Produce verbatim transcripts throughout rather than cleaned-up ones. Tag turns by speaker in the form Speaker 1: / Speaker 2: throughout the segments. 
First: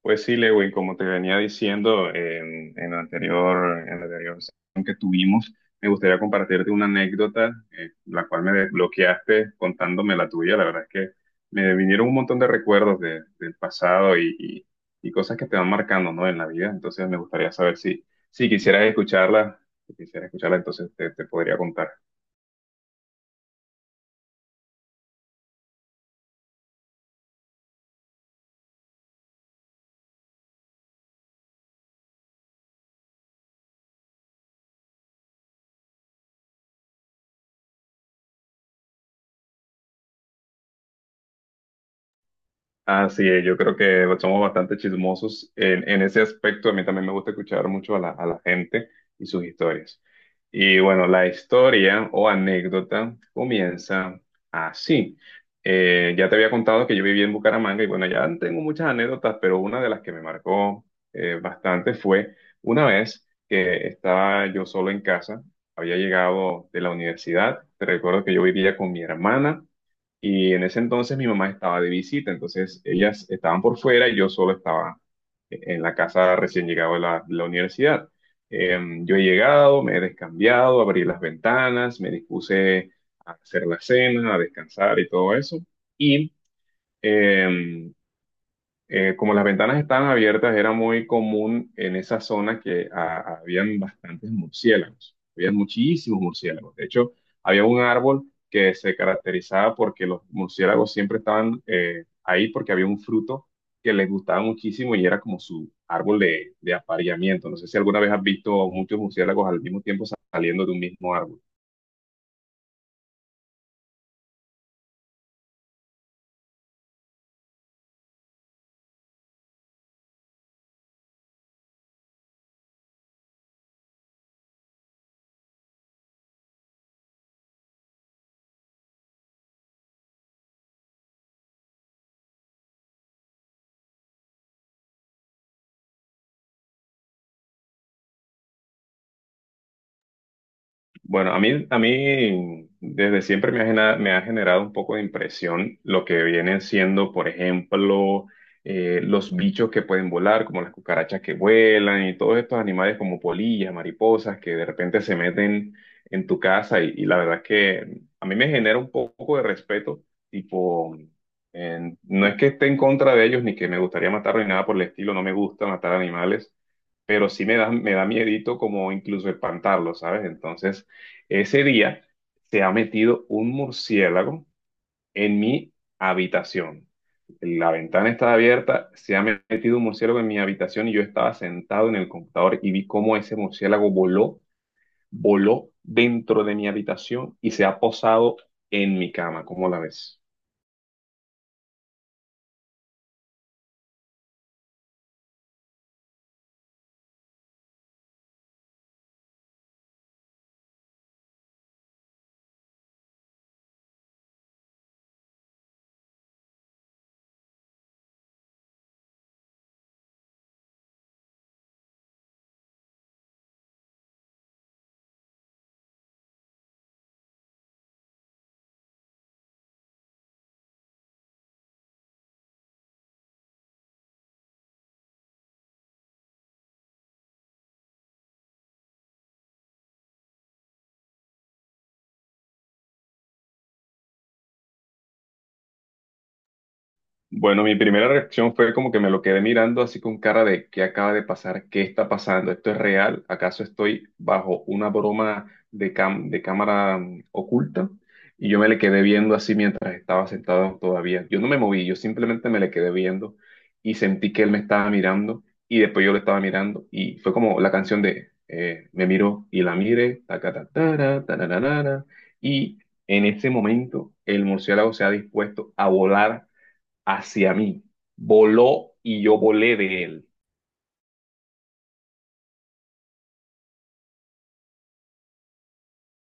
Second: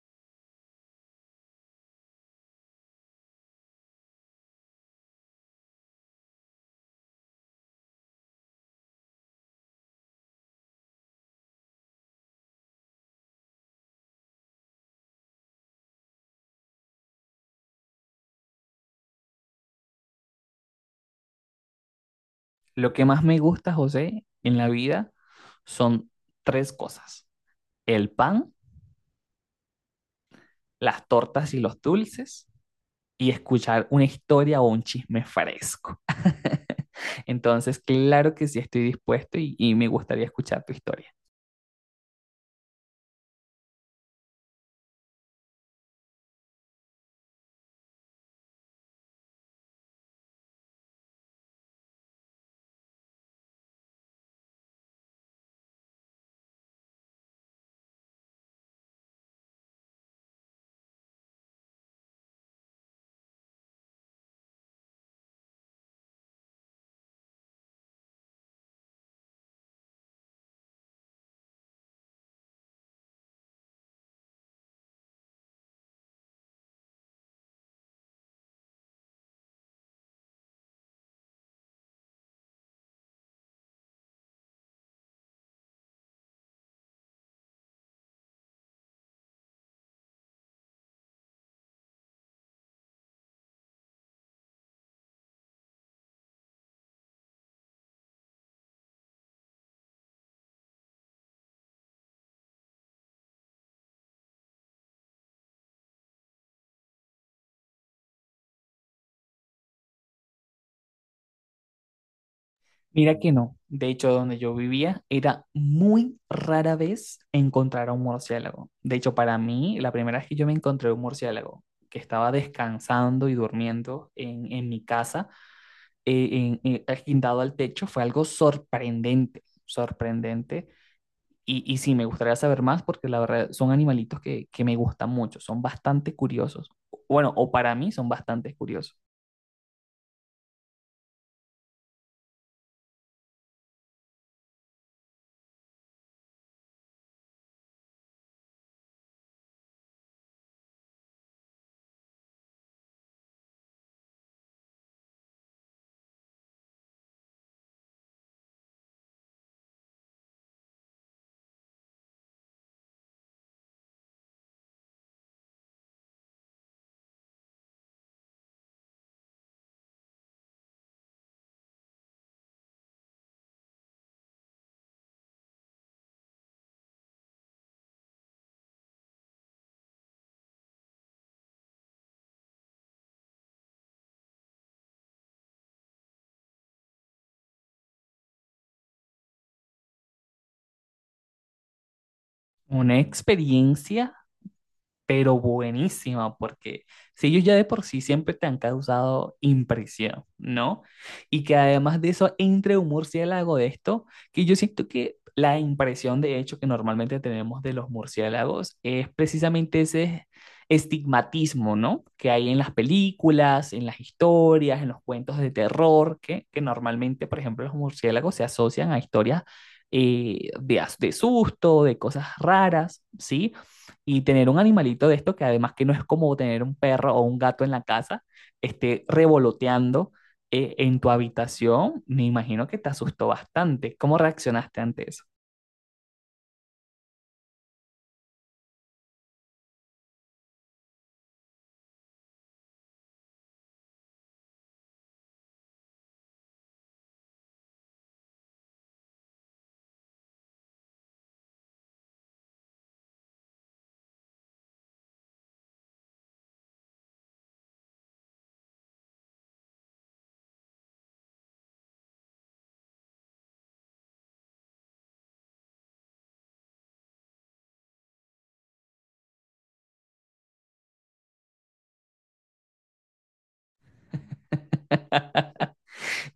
Speaker 1: Pues sí, Lewin, como te venía diciendo en, en la anterior, en la anterior sesión que tuvimos, me gustaría compartirte una anécdota, eh, la cual me desbloqueaste contándome la tuya. La verdad es que me vinieron un montón de recuerdos de- del pasado y, y- y cosas que te van marcando, ¿no? en la vida. Entonces me gustaría saber si, si quisieras escucharla, si quisieras escucharla, entonces te, te podría contar.
Speaker 2: Lo que más me gusta, José, en la vida son tres cosas. El pan, las tortas y los dulces y escuchar una historia o un chisme fresco. Entonces, claro que sí estoy dispuesto y, y me gustaría escuchar tu historia.
Speaker 1: Así es, yo creo que somos bastante chismosos en, en ese aspecto. A mí también me gusta escuchar mucho a la, a la gente y sus historias. Y bueno, la historia o anécdota comienza así. Eh, ya te había contado que yo viví en Bucaramanga y bueno, ya tengo muchas anécdotas, pero una de las que me marcó eh, bastante fue una vez que estaba yo solo en casa, había llegado de la universidad. Te recuerdo que yo vivía con mi hermana y en ese entonces mi mamá estaba de visita, entonces ellas estaban por fuera y yo solo estaba e-, en la casa recién llegado de la, de la universidad. Em, yo he llegado, me he descambiado, abrí las ventanas, me dispuse a hacer la cena, a descansar y todo eso. Y em, eh, como las ventanas estaban abiertas, era muy común en esa zona que ah, habían bastantes murciélagos, había muchísimos murciélagos. De hecho, había un árbol que se caracterizaba porque los murciélagos siempre estaban eh, ahí porque había un fruto que les gustaba muchísimo y era como su árbol de, de apareamiento. No sé si alguna vez has visto muchos murciélagos al mismo tiempo saliendo de un mismo árbol.
Speaker 2: Mira que no. De hecho, donde yo vivía era muy rara vez encontrar a un murciélago. De hecho, para mí, la primera vez que yo me encontré un murciélago que estaba descansando y durmiendo en, en mi casa eh, en- en- guindado al techo fue algo sorprendente, sorprendente. Y, y sí, me gustaría saber más porque la verdad son animalitos que, que me gustan mucho, son bastante curiosos. Bueno, o para mí son bastante curiosos.
Speaker 1: Bueno, a mí, a mí desde siempre me ha, genera- me ha generado un poco de impresión lo que vienen siendo, por ejemplo, eh, los bichos que pueden volar, como las cucarachas que vuelan y todos estos animales como polillas, mariposas, que de repente se meten en tu casa y, y la verdad es que a mí me genera un poco de respeto, tipo, eh, no es que esté en contra de ellos ni que me gustaría matarlos ni nada por el estilo, no me gusta matar animales pero sí me da, me da miedito como incluso espantarlo, ¿sabes? Entonces, ese día se ha metido un murciélago en mi habitación. La ventana estaba abierta, se ha metido un murciélago en mi habitación y yo estaba sentado en el computador y vi cómo ese murciélago voló, voló dentro de mi habitación y se ha posado en mi cama. ¿Cómo la ves?
Speaker 2: Una experiencia pero buenísima, porque si ellos ya de por sí siempre te han causado impresión, ¿no? Y que además de eso entre un murciélago de esto, que yo siento que la impresión de hecho que normalmente tenemos de los murciélagos es precisamente ese estigmatismo, ¿no? Que hay en las películas, en las historias, en los cuentos de terror, que, que normalmente, por ejemplo, los murciélagos se asocian a historias eh, de, as- de susto, de cosas raras, ¿sí? Y tener un animalito de esto, que además que no es como tener un perro o un gato en la casa, esté revoloteando eh, en tu habitación, me imagino que te asustó bastante. ¿Cómo reaccionaste ante eso?
Speaker 1: Bueno, mi primera reacción fue como que me lo quedé mirando así con cara de ¿qué acaba de pasar? ¿Qué está pasando? ¿Esto es real? ¿Acaso estoy bajo una broma de, cam- de cámara mm, oculta? Y yo me le quedé viendo así mientras estaba sentado todavía. Yo no me moví, yo simplemente me le quedé viendo y sentí que él me estaba mirando y después yo lo estaba mirando y fue como la canción de eh, Me miró y la mire, tacatatara, tarararara, y en ese momento el murciélago se ha dispuesto a volar hacia mí, voló y yo volé de él.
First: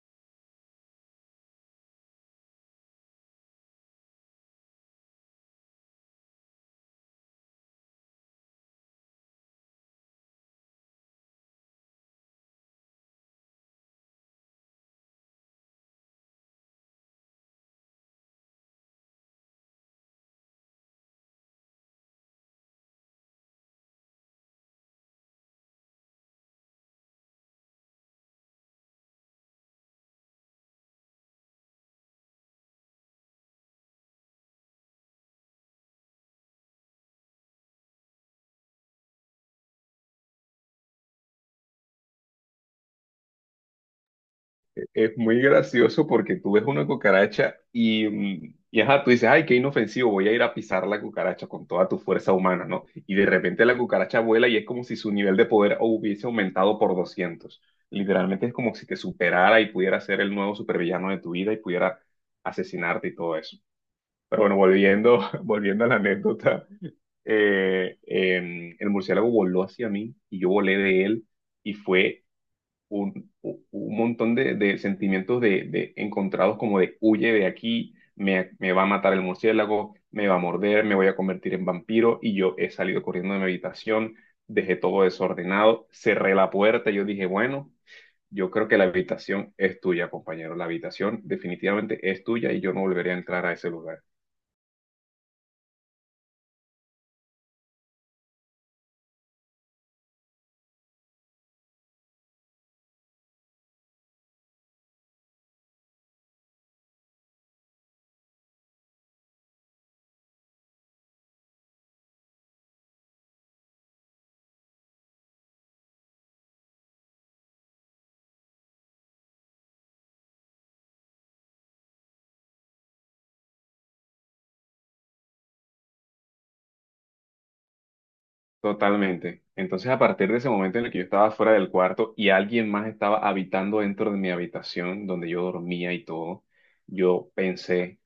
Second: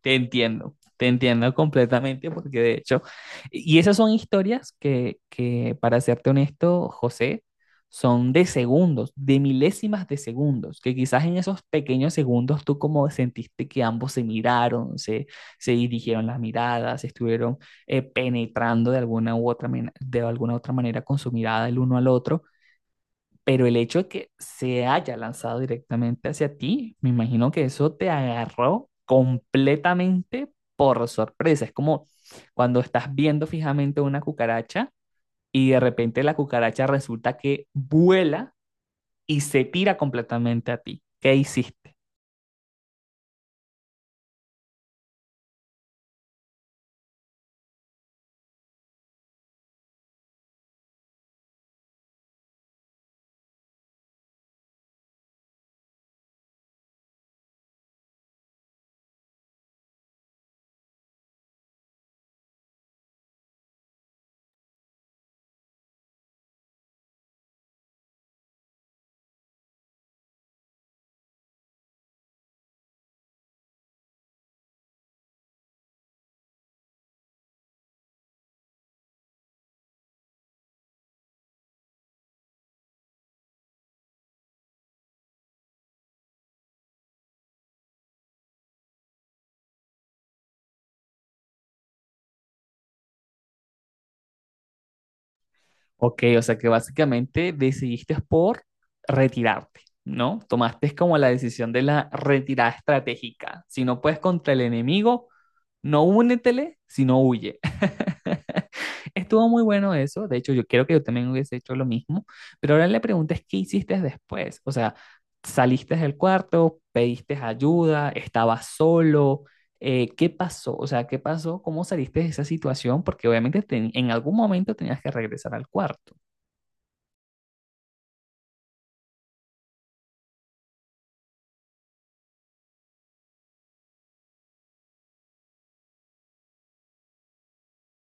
Speaker 2: Te entiendo, te entiendo completamente porque de hecho, y esas son historias que, que, para serte honesto, José, son de segundos, de milésimas de segundos, que quizás en esos pequeños segundos tú como sentiste que ambos se miraron, se, se dirigieron las miradas, se estuvieron eh, penetrando de alguna u otra, men- de alguna otra manera con su mirada el uno al otro, pero el hecho de que se haya lanzado directamente hacia ti, me imagino que eso te agarró completamente por sorpresa. Es como cuando estás viendo fijamente una cucaracha y de repente la cucaracha resulta que vuela y se tira completamente a ti. ¿Qué hiciste?
Speaker 1: E- Es muy gracioso porque tú ves una cucaracha y, mm, y ajá, tú dices, ay, qué inofensivo, voy a ir a pisar la cucaracha con toda tu fuerza humana, ¿no? Y de repente la cucaracha vuela y es como si su nivel de poder hubiese aumentado por doscientos. Literalmente es como si te superara y pudiera ser el nuevo supervillano de tu vida y pudiera asesinarte y todo eso. Pero bueno, volviendo, volviendo a la anécdota, eh, eh, el murciélago voló hacia mí y yo volé de él y fue un, u- un montón de, de sentimientos de, de encontrados como de huye de aquí, me, me va a matar el murciélago, me va a morder, me voy a convertir en vampiro y yo he salido corriendo de mi habitación, dejé todo desordenado, cerré la puerta y yo dije, bueno. Yo creo que la habitación es tuya, compañero. La habitación definitivamente es tuya y yo no volveré a entrar a ese lugar.
Speaker 2: Ok, o sea que básicamente decidiste por retirarte, ¿no? Tomaste como la decisión de la retirada estratégica. Si no puedes contra el enemigo, no únetele, sino huye. Estuvo muy bueno eso. De hecho, yo creo que yo también hubiese hecho lo mismo. Pero ahora la pregunta es, ¿qué hiciste después? O sea, ¿saliste del cuarto? ¿Pediste ayuda? ¿Estabas solo? Eh, ¿qué pasó? O sea, ¿qué pasó? ¿Cómo saliste de esa situación? Porque obviamente ten- en algún momento tenías que regresar al cuarto.
Speaker 1: Totalmente. Entonces, a partir de ese momento en el que yo estaba fuera del cuarto y alguien más estaba habitando dentro de mi habitación donde yo dormía y todo, yo pensé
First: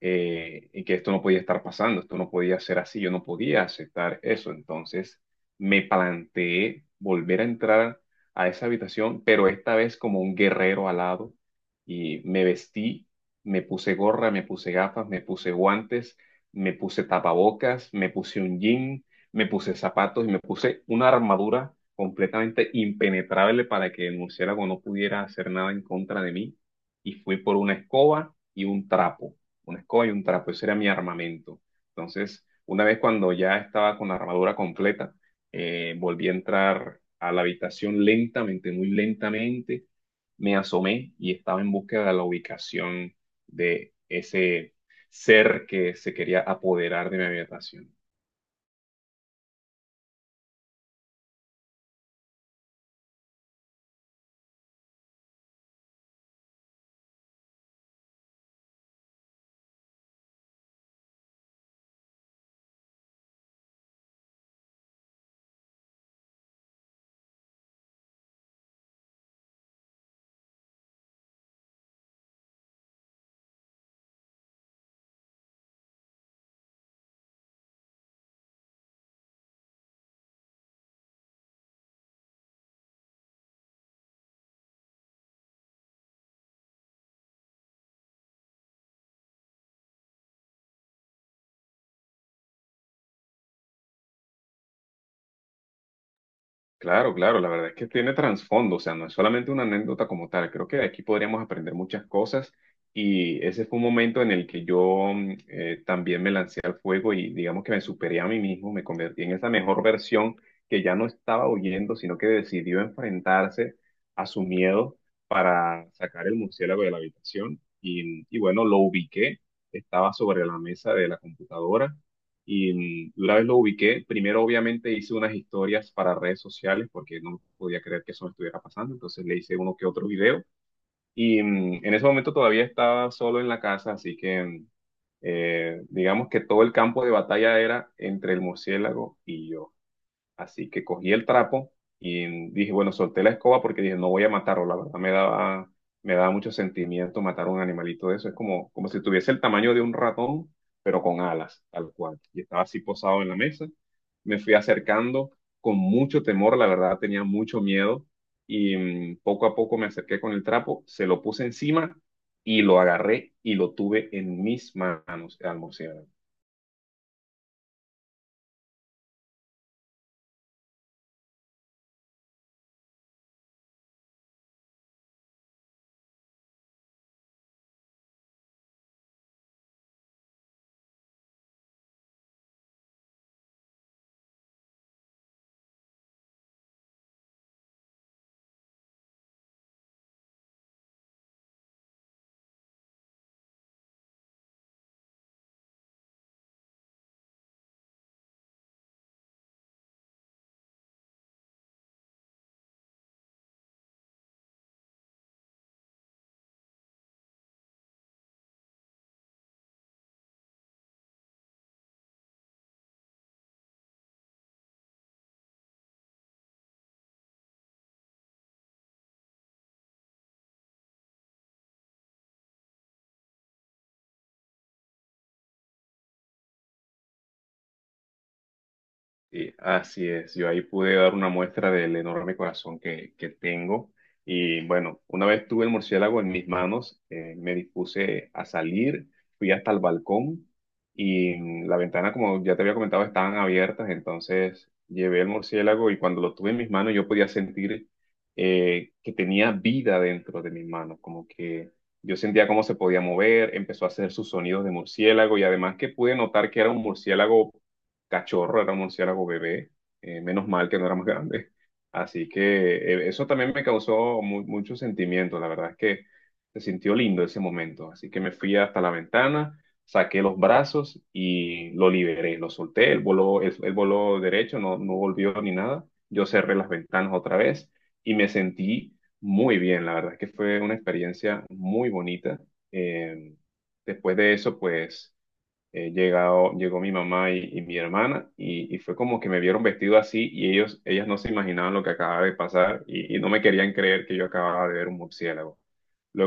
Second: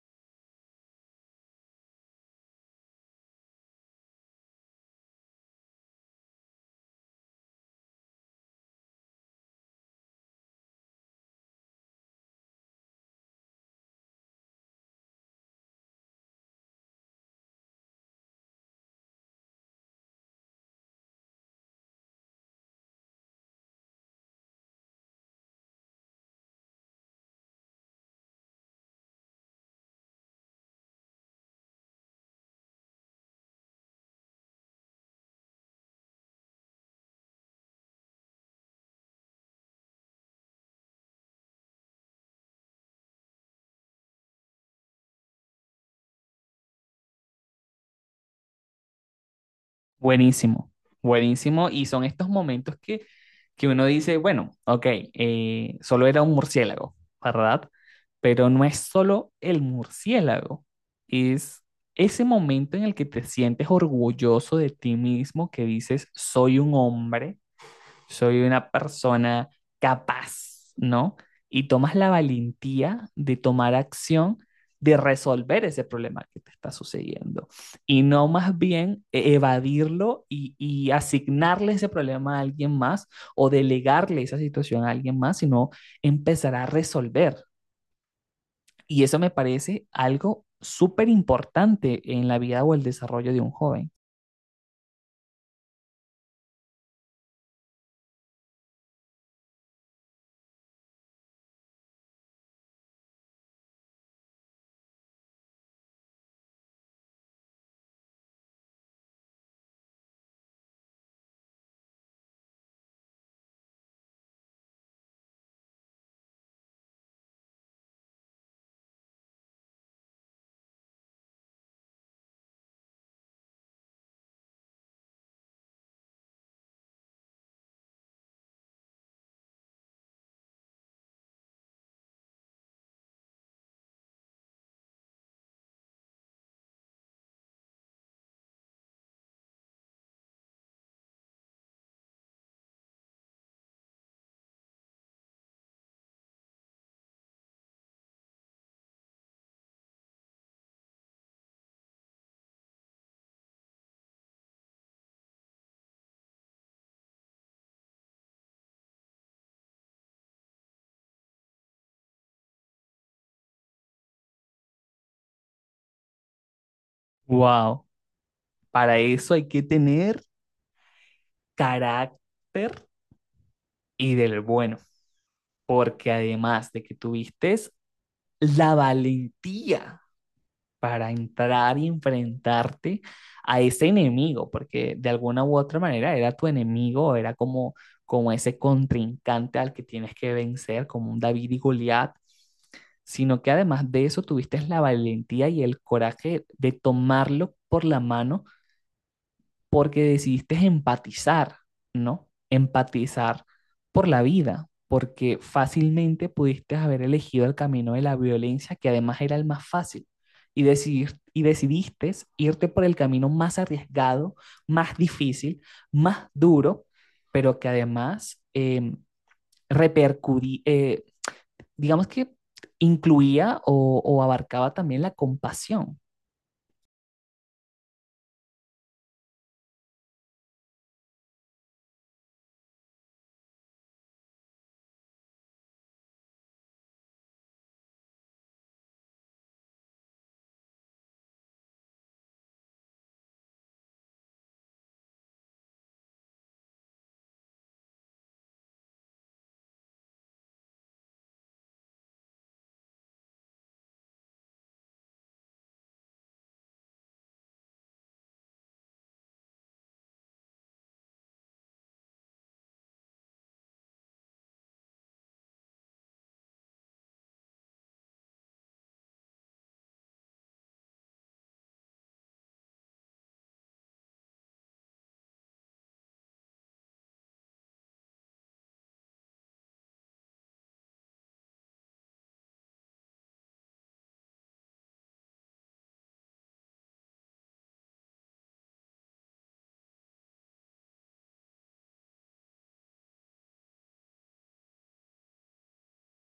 Speaker 1: eh, y que esto no podía estar pasando, esto no podía ser así, yo no podía aceptar eso. Entonces me planteé volver a entrar a esa habitación, pero esta vez como un guerrero alado y me vestí, me puse gorra, me puse gafas, me puse guantes, me puse tapabocas, me puse un jean, me puse zapatos y me puse una armadura completamente impenetrable para que el murciélago no pudiera hacer nada en contra de mí. Y fui por una escoba y un trapo una escoba y un trapo, ese era mi armamento. Entonces, una vez cuando ya estaba con la armadura completa, eh, volví a entrar a la habitación lentamente, muy lentamente, me asomé y estaba en búsqueda de la ubicación de ese ser que se quería apoderar de mi habitación.
Speaker 2: Buenísimo, buenísimo. Y son estos momentos que, que uno dice, bueno, ok, eh, solo era un murciélago, ¿verdad? Pero no es solo el murciélago, es ese momento en el que te sientes orgulloso de ti mismo, que dices, soy un hombre, soy una persona capaz, ¿no? Y tomas la valentía de tomar acción, de resolver ese problema que te está sucediendo y no más bien e-, evadirlo y, y asignarle ese problema a alguien más o delegarle esa situación a alguien más, sino empezar a resolver. Y eso me parece algo súper importante en la vida o el desarrollo de un joven.
Speaker 1: Claro, claro, la verdad es que tiene trasfondo, o sea, no es solamente una anécdota como tal, creo que de aquí podríamos aprender muchas cosas y ese fue un momento en el que yo mm, eh, también me lancé al fuego y digamos que me superé a mí mismo, me convertí en esa mejor versión que ya no estaba huyendo, sino que decidió enfrentarse a su miedo para sacar el murciélago de la habitación y, y bueno, lo ubiqué, estaba sobre la mesa de la computadora y una vez lo ubiqué, primero obviamente hice unas historias para redes sociales porque no podía creer que eso me estuviera pasando, entonces le hice uno que otro video. Y mm, en ese momento todavía estaba solo en la casa, así que mm, eh, digamos que todo el campo de batalla era entre el murciélago y yo. Así que cogí el trapo y dije, bueno, solté la escoba porque dije, no voy a matarlo. La verdad me daba, me daba mucho sentimiento matar a un animalito de eso. Es como, como si tuviese el tamaño de un ratón, pero con alas, tal cual. Y estaba así posado en la mesa. Me fui acercando con mucho temor, la verdad tenía mucho miedo. Y mm, poco a poco me acerqué con el trapo, se lo puse encima y lo agarré y lo tuve en mis manos al murciélago.
Speaker 2: Wow, para eso hay que tener carácter y del bueno, porque además de que tuviste la valentía para entrar y enfrentarte a ese enemigo, porque de alguna u otra manera era tu enemigo, era como, como ese contrincante al que tienes que vencer, como un David y Goliat, sino que además de eso tuviste la valentía y el coraje de tomarlo por la mano porque decidiste empatizar, ¿no? Empatizar por la vida, porque fácilmente pudiste haber elegido el camino de la violencia, que además era el más fácil, y, decidir, y decidiste irte por el camino más arriesgado, más difícil, más duro, pero que además eh, repercutía, eh, digamos que incluía o, o abarcaba también la compasión,
Speaker 1: Sí, así es, yo ahí pude dar una muestra del enorme corazón que, que tengo. Y bueno, una vez tuve el murciélago en mis manos, eh, me dispuse a salir, fui hasta el balcón y mm, la ventana, como ya te había comentado, estaban abiertas, entonces llevé el murciélago y cuando lo tuve en mis manos yo podía sentir eh, que tenía vida dentro de mis manos, como que yo sentía cómo se podía mover, empezó a hacer sus sonidos de murciélago y además que pude notar que era un murciélago cachorro, era un murciélago bebé, eh, menos mal que no era más grande. Así que eh, eso también me causó mu- mucho sentimiento, la verdad es que se sintió lindo ese momento. Así que me fui hasta la ventana, saqué los brazos y lo liberé, lo solté, él voló, él, él voló derecho, no, no volvió ni nada. Yo cerré las ventanas otra vez y me sentí muy bien, la verdad es que fue una experiencia muy bonita. Eh, Después de eso, pues eh, llegado, llegó mi mamá y, y mi hermana y, y fue como que me vieron vestido así y ellos, ellas no se imaginaban lo que acababa de pasar y, y no me querían creer que yo acababa de ver un murciélago.